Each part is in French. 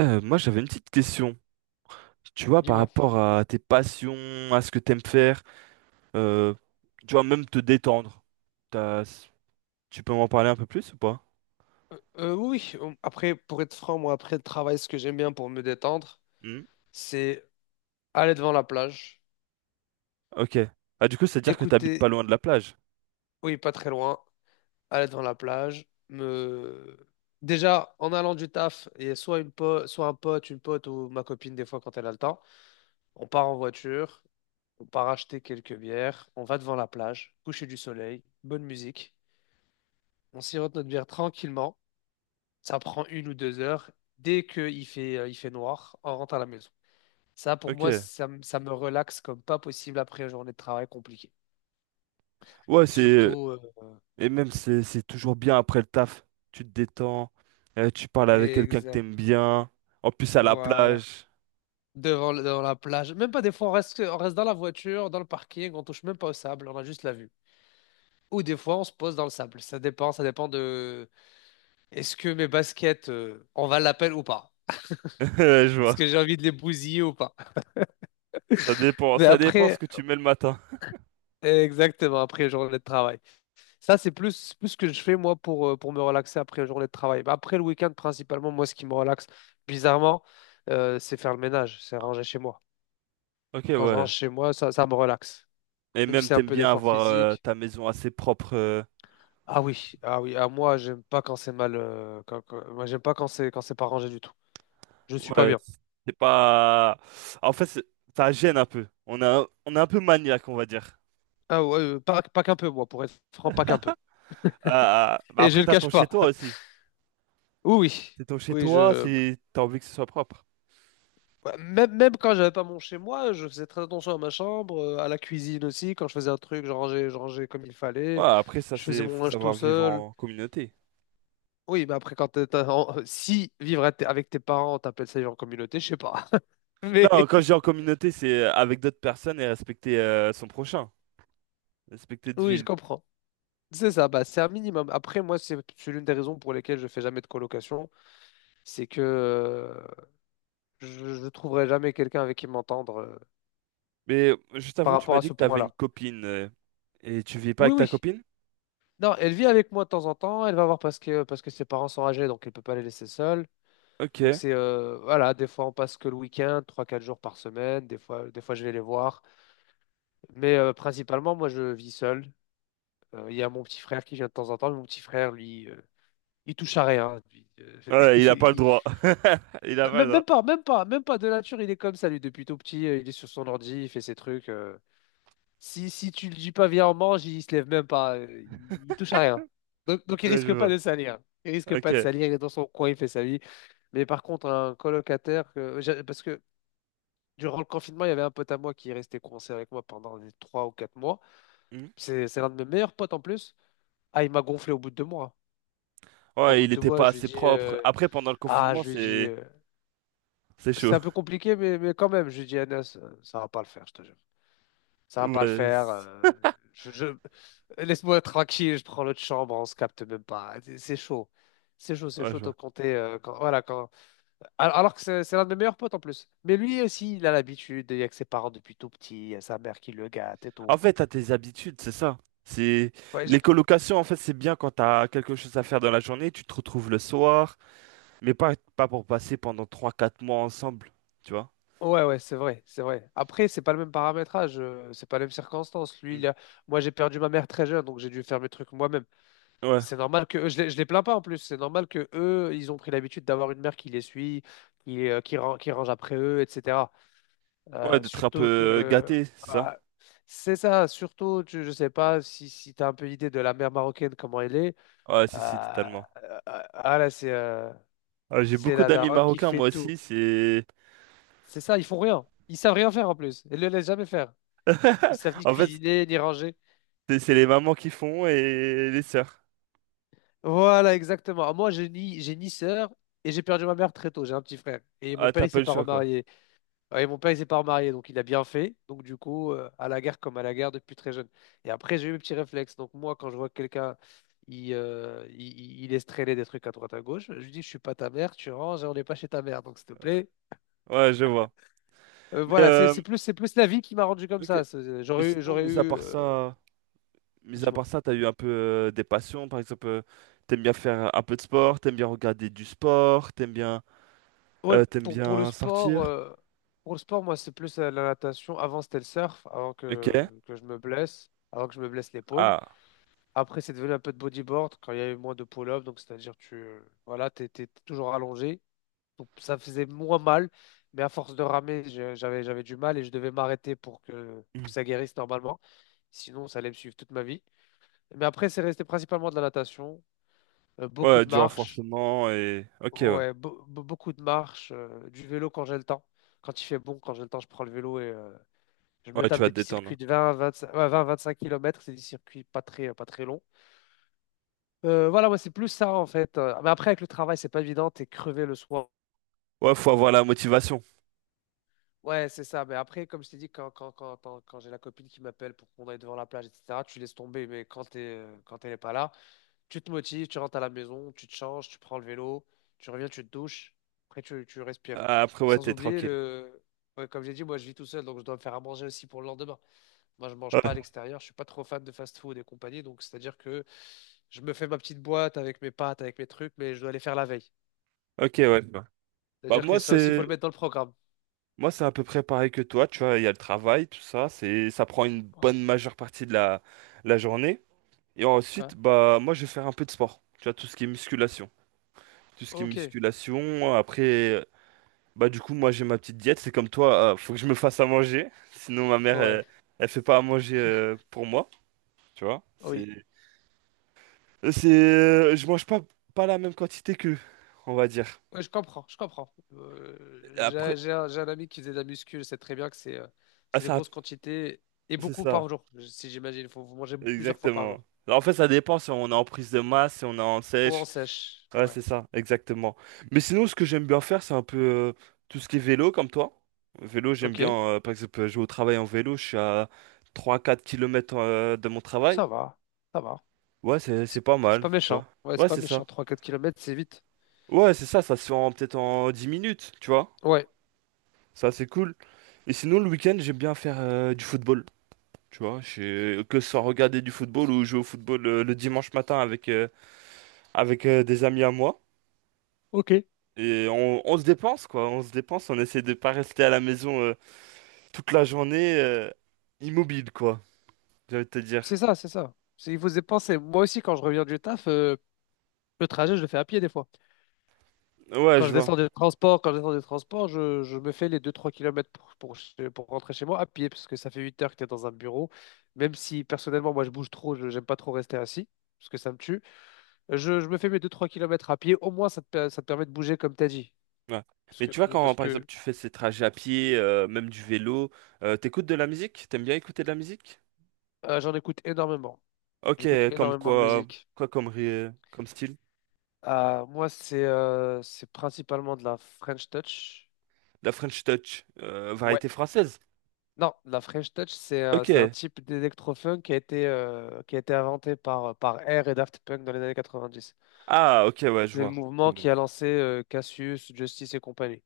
Moi, j'avais une petite question. Tu vois, par Dis-moi. rapport à tes passions, à ce que t'aimes faire, euh, tu vois, même te détendre. T'as- Tu peux m'en parler un peu plus ou pas? Oui, après, pour être franc, moi, après le travail, ce que j'aime bien pour me détendre, Hmm. c'est aller devant la plage, Ok. Ah, du coup, c'est-à-dire que t'habites pas écouter, loin de la plage. oui, pas très loin, aller devant la plage, me... Déjà, en allant du taf, il y a soit un pote, une pote ou ma copine, des fois, quand elle a le temps, on part en voiture, on part acheter quelques bières, on va devant la plage, coucher du soleil, bonne musique, on sirote notre bière tranquillement, ça prend 1 ou 2 heures, dès qu'il fait noir, on rentre à la maison. Ça, pour moi, Ok. ça me relaxe comme pas possible après une journée de travail compliquée. Ouais, c'est. Surtout, euh, Et même, c'est toujours bien après le taf. Tu te détends, tu parles avec quelqu'un que Exact. t'aimes bien. En plus, à la Voilà. plage. Devant la plage. Même pas des fois, on reste dans la voiture, dans le parking, on touche même pas au sable, on a juste la vue. Ou des fois, on se pose dans le sable. Ça dépend de est-ce que mes baskets, on va l'appel ou pas? Ouais, je Est-ce vois. que j'ai envie de les bousiller ou pas? Mais Ça dépend ce après, que tu mets le matin. exactement, après une journée de travail. Ça, c'est plus ce que je fais, moi, pour me relaxer après la journée de travail. Bah, après le week-end, principalement, moi, ce qui me relaxe, bizarrement, c'est faire le ménage, c'est ranger chez moi. Ok, Quand je ouais. range chez moi, ça me relaxe. Et Même si même, c'est un t'aimes peu bien d'effort avoir physique. ta maison assez propre. Ah oui, ah oui, à moi, j'aime pas quand c'est mal. Moi, j'aime pas quand c'est pas rangé du tout. Je suis pas Ouais, bien. c'est pas. En fait, ça gêne un peu. On est un peu maniaque, on va dire. Ah ouais, pas qu'un peu, moi, pour être franc, pas qu'un peu. Bah Et je après, le t'as cache ton chez pas. toi aussi. Oui, oui, C'est ton chez oui, toi, je, c'est t'as envie que ce soit propre. Ouais, Même, même quand j'avais pas mon chez moi, je faisais très attention à ma chambre, à la cuisine aussi. Quand je faisais un truc, je rangeais comme il Ouais, fallait. après, ça, Je faisais c'est mon faut linge tout savoir vivre seul. en communauté. Oui, mais après, quand t'es- t'as- en- si vivre avec tes parents, t'appelles ça vivre en communauté, je sais pas. Non, Mais quand je dis en communauté, c'est avec d'autres personnes et respecter son prochain, respecter de oui, je ville. comprends. C'est ça, bah, c'est un minimum. Après, moi, c'est l'une des raisons pour lesquelles je fais jamais de colocation. C'est que je ne trouverai jamais quelqu'un avec qui m'entendre Mais juste par avant, tu rapport m'as à dit ce que t'avais une point-là. copine et tu vis pas Oui, avec ta oui. copine? Non, elle vit avec moi de temps en temps. Elle va voir parce que, ses parents sont âgés, donc elle peut pas les laisser seuls. Donc Ok. c'est voilà, des fois on passe que le week-end, trois quatre jours par semaine, des fois, je vais les voir. Mais principalement, moi je vis seul. Il y a mon petit frère qui vient de temps en temps, mais mon petit frère, lui, il touche à rien. Lui, Ouais, il a pas le il- droit. Il a pas le Même, droit. même pas, même pas, même pas de nature, il est comme ça, lui, depuis tout petit, il est sur son ordi, il fait ses trucs. Si, tu le dis pas viens on mange, il se lève même pas, il touche à rien. Donc, il Ouais, je risque pas vois. de salir. Il risque pas de Ok. salir, il est dans son coin, il fait sa vie. Mais par contre, un colocataire, parce que durant le confinement, il y avait un pote à moi qui est resté coincé avec moi pendant les 3 ou 4 mois. C'est l'un de mes meilleurs potes en plus. Ah, il m'a gonflé au bout de 2 mois. Au Ouais, bout il de deux était mois, pas je lui assez dis, propre. Après, pendant le ah, confinement, je lui dis, c'est euh, c'est c'est chaud. un peu compliqué, mais, quand même, je lui dis, Anas, ça va pas le faire, je te jure. Ça va pas le Ouais, faire. Je, je- Laisse-moi tranquille, je prends l'autre chambre, on se capte même pas. C'est chaud. C'est chaud, c'est ouais, je chaud de vois. compter. Quand, voilà, quand... Alors que c'est l'un de mes meilleurs potes en plus. Mais lui aussi, il a l'habitude, il y a que ses parents depuis tout petit, il y a sa mère qui le gâte et En tout. fait, t'as tes habitudes, c'est ça. C'est Ouais, les colocations, en fait, c'est bien quand t'as quelque chose à faire dans la journée, tu te retrouves le soir, mais pas pour passer pendant 3-4 mois ensemble, tu vois. ouais, ouais, c'est vrai, c'est vrai. Après, c'est pas le même paramétrage, c'est pas les mêmes circonstances. Lui, Mm. Moi, j'ai perdu ma mère très jeune, donc j'ai dû faire mes trucs moi-même. Ouais, C'est normal que je les plains pas en plus. C'est normal que eux, ils ont pris l'habitude d'avoir une mère qui les suit, qui range après eux, etc. ouais, Euh, d'être un peu surtout que gâté, c'est ça. ah, c'est ça. Surtout, je sais pas si tu as un peu idée de la mère marocaine, comment elle est. Ouais, si, si, Euh, totalement. euh, ah là, c'est euh, Ouais, j'ai c'est beaucoup la d'amis daronne qui marocains, fait moi tout. aussi, c'est. C'est ça, ils font rien. Ils savent rien faire en plus. Ils le laissent jamais faire. Ils savent ni En fait, cuisiner, ni ranger. c'est les mamans qui font et les sœurs. Voilà, exactement. Moi, j'ai ni sœur et j'ai perdu ma mère très tôt. J'ai un petit frère. Et mon Ah, père, t'as il pas s'est le pas choix, quoi. remarié. Ouais, mon père, il s'est pas remarié, donc il a bien fait. Donc, du coup, à la guerre comme à la guerre depuis très jeune. Et après, j'ai eu mes petits réflexes. Donc, moi, quand je vois que quelqu'un, il laisse traîner des trucs à droite à gauche, je lui dis, je suis pas ta mère, tu ranges et on n'est pas chez ta mère. Donc, s'il te plaît. Ouais, je vois. Euh, Mais, voilà, c'est c'est plus, c'est plus la vie qui m'a rendu comme ok. ça. C'est- euh, Mais J'aurais eu, sinon, j'aurais mis à eu, part euh, ça, mis à dis-moi. part ça, t'as eu un peu des passions, par exemple, t'aimes bien faire un peu de sport, t'aimes bien regarder du sport, t'aimes bien, Ouais, euh, t'aimes pour le bien sport, sortir. Moi, c'est plus la natation. Avant, c'était le surf, Ok. Avant que je me blesse l'épaule. Ah. Après, c'est devenu un peu de bodyboard quand il y avait moins de pull-up, donc c'est-à-dire tu voilà, t'étais toujours allongé, donc ça faisait moins mal, mais à force de ramer, j'avais du mal et je devais m'arrêter pour que Hmm. ça guérisse normalement, sinon ça allait me suivre toute ma vie. Mais après, c'est resté principalement de la natation, beaucoup Ouais, de du marches, renforcement et. Ok, ouais. ouais, du vélo quand j'ai le temps, quand il fait bon, quand j'ai le temps, je prends le vélo et je me Ouais, tu tape vas des te petits circuits détendre. de 20, 25, ouais, 20, 25 km, c'est des circuits pas très longs. Voilà, ouais, c'est plus ça en fait. Mais après, avec le travail, c'est pas évident, t'es crevé le soir. Ouais, faut avoir la motivation. Ouais, c'est ça. Mais après, comme je t'ai dit, quand j'ai la copine qui m'appelle pour qu'on aille devant la plage, etc., tu laisses tomber. Mais quand elle n'est pas là, tu te motives, tu rentres à la maison, tu te changes, tu prends le vélo, tu reviens, tu te douches, après tu respires. Ah, après, ouais, Sans t'es oublier tranquille. le. Ouais, comme j'ai dit, moi je vis tout seul, donc je dois me faire à manger aussi pour le lendemain. Moi, je mange pas à Ouais. l'extérieur, je suis pas trop fan de fast-food et compagnie, donc c'est-à-dire que je me fais ma petite boîte avec mes pâtes, avec mes trucs, mais je dois aller faire la veille. Ok, ouais. Ouais. Bah, C'est-à-dire que ça aussi, il faut le mettre dans le programme. Moi, c'est à peu près pareil que toi, tu vois, il y a le travail, tout ça, c'est, ça prend une Ouais. bonne majeure partie de la journée. Et Ouais. ensuite, bah, moi, je vais faire un peu de sport. Tu vois, tout ce qui est musculation. Tout ce qui est Ok. musculation. Après, bah, du coup, moi, j'ai ma petite diète. C'est comme toi, faut que je me fasse à manger. Sinon, ma mère, Ouais. elle fait pas à manger pour moi. Tu vois, Oui. Je mange pas la même quantité qu'eux, on va dire. Ouais, je comprends. Je comprends. Euh, j'ai Après, j'ai un, j'ai un ami qui faisait de la muscu. Je sais très bien que c'est euh, ah, c'est des ça, grosses quantités et c'est beaucoup ça, par jour. Si j'imagine, il faut vous manger plusieurs fois par exactement. jour. En fait, ça dépend si on est en prise de masse, si on est en Ou en sèche. sèche. Ouais, Ouais. c'est ça, exactement. Mais sinon, ce que j'aime bien faire, c'est un peu tout ce qui est vélo, comme toi. Vélo, j'aime Ok. bien, par exemple, je vais au travail en vélo, je suis à 3-4 km de mon travail. Ça va. Ça va. Ouais, c'est C'est pas c'est mal, pas tu vois. méchant. Ouais, Ouais, c'est pas c'est méchant. ça. Trois, quatre kilomètres, c'est vite. Ouais, c'est ça, ça se fait en peut-être en 10 minutes, tu vois. Ouais. Ça, c'est cool. Et sinon, le week-end, j'aime bien faire du football, tu vois. Que ce soit regarder du football ou jouer au football le dimanche matin avec des amis à moi. Ok. Et on se dépense, quoi. On se dépense, on essaie de pas rester à la maison toute la journée immobile, quoi. J'ai envie de te dire. C'est ça, c'est ça. Il faut se dépenser. Moi aussi, quand je reviens du taf, le trajet, je le fais à pied des fois. Ouais, je vois. Quand je descends des transports, je me fais les deux trois kilomètres pour rentrer chez moi à pied, parce que ça fait 8 heures que tu es dans un bureau. Même si personnellement, moi, je bouge trop, je n'aime pas trop rester assis, parce que ça me tue. Je me fais mes deux trois kilomètres à pied, au moins ça te permet de bouger comme tu as dit. Ouais. Parce Mais tu vois, que, quand parce par exemple que tu fais ces trajets à pied, même du vélo, t'écoutes de la musique? T'aimes bien écouter de la musique? euh, j'en écoute énormément. Ok, J'écoute comme énormément de quoi, musique. quoi comme, comme style? Moi, c'est c'est principalement de la French Touch. La French Touch, variété française. Non, la French Touch, c'est c'est un Ok. type d'électro-funk qui a été inventé par Air et Daft Punk dans les années 90. Ah, ok, ouais, je C'est le vois. C'est mouvement bon. qui a lancé Cassius, Justice et compagnie.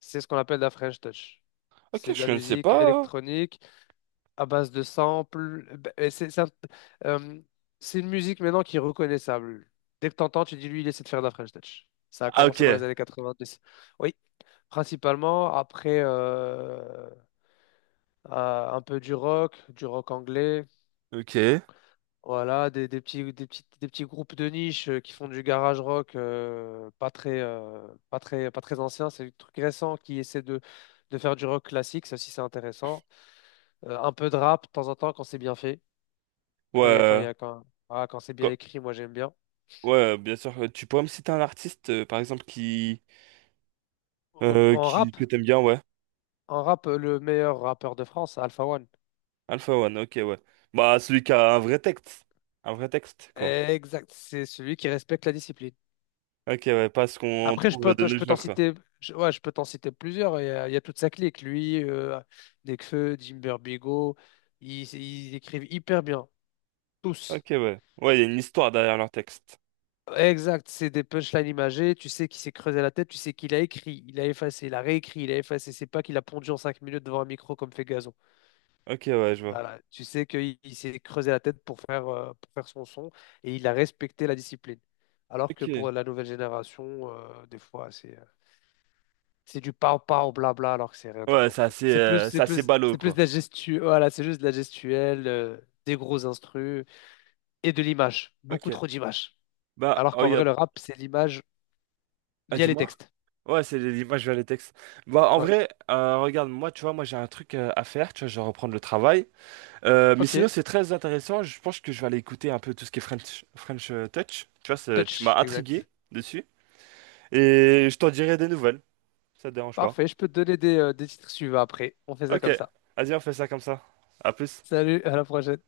C'est ce qu'on appelle la French Touch. Ok, C'est de je la connaissais musique pas, hein. électronique à base de samples. Euh, c'est une musique maintenant qui est reconnaissable. Dès que t'entends, tu dis lui, il essaie de faire de la French Touch. Ça a Ah, commencé dans les ok. années 90. Oui, principalement après. Un peu du rock anglais, Ok. voilà, des petits groupes de niche qui font du garage rock pas très ancien, c'est des trucs récents qui essaient de faire du rock classique, ça aussi c'est intéressant. Un peu de rap de temps en temps quand c'est bien fait, quand il y a, quand il Ouais. y a, quand c'est bien écrit, moi j'aime bien. Ouais, bien sûr. Tu pourrais me citer un artiste, par exemple, qui, Euh, euh, En qui rap, que t'aimes bien, ouais. en rap, le meilleur rappeur de France, Alpha One. Alpha One, ok, ouais. Bah, celui qui a un vrai texte. Un vrai texte, quoi. Exact, c'est celui qui respecte la discipline. Ok, ouais, pas ce qu'on Après, trouve de nos jours, quoi. Ouais, je peux t'en citer plusieurs. Il y a toute sa clique. Lui, Nekfeu, Jim Bigo, ils écrivent hyper bien. Ok, Tous. ouais. Ouais, il y a une histoire derrière leur texte. Exact. C'est des punchlines imagées. Tu sais qu'il s'est creusé la tête. Tu sais qu'il a écrit, il a effacé, il a réécrit, il a effacé. C'est pas qu'il a pondu en 5 minutes devant un micro comme fait Gazon. Ok, ouais, je vois. Voilà. Tu sais qu'il il s'est creusé la tête pour faire son et il a respecté la discipline. Alors que Ok. pour la nouvelle génération, des fois, c'est. C'est du pow pow blabla alors que c'est rien du Ouais, tout en c'est fait. assez, C'est plus, euh, c'est c'est assez plus, ballot, c'est plus quoi. de la gestu... voilà, c'est juste de la gestuelle, des gros instrus et de l'image. Beaucoup Ok. trop d'images. Bah, Alors oh, qu'en vrai, regarde. le rap, c'est l'image Ah, via les dis-moi. textes. Ouais, c'est les images vers les textes. Bah, en Ouais. vrai, regarde, moi, tu vois, moi, j'ai un truc à faire, tu vois, je vais reprendre le travail. Mais Ok. sinon, c'est très intéressant. Je pense que je vais aller écouter un peu tout ce qui est French Touch. Tu vois, tu Touch, m'as exact. intrigué dessus. Et je t'en dirai des nouvelles. Ça te dérange pas. Parfait. Je peux te donner des titres suivants après. On fait ça Ok. comme ça. Vas-y, on fait ça comme ça. À plus. Salut, à la prochaine.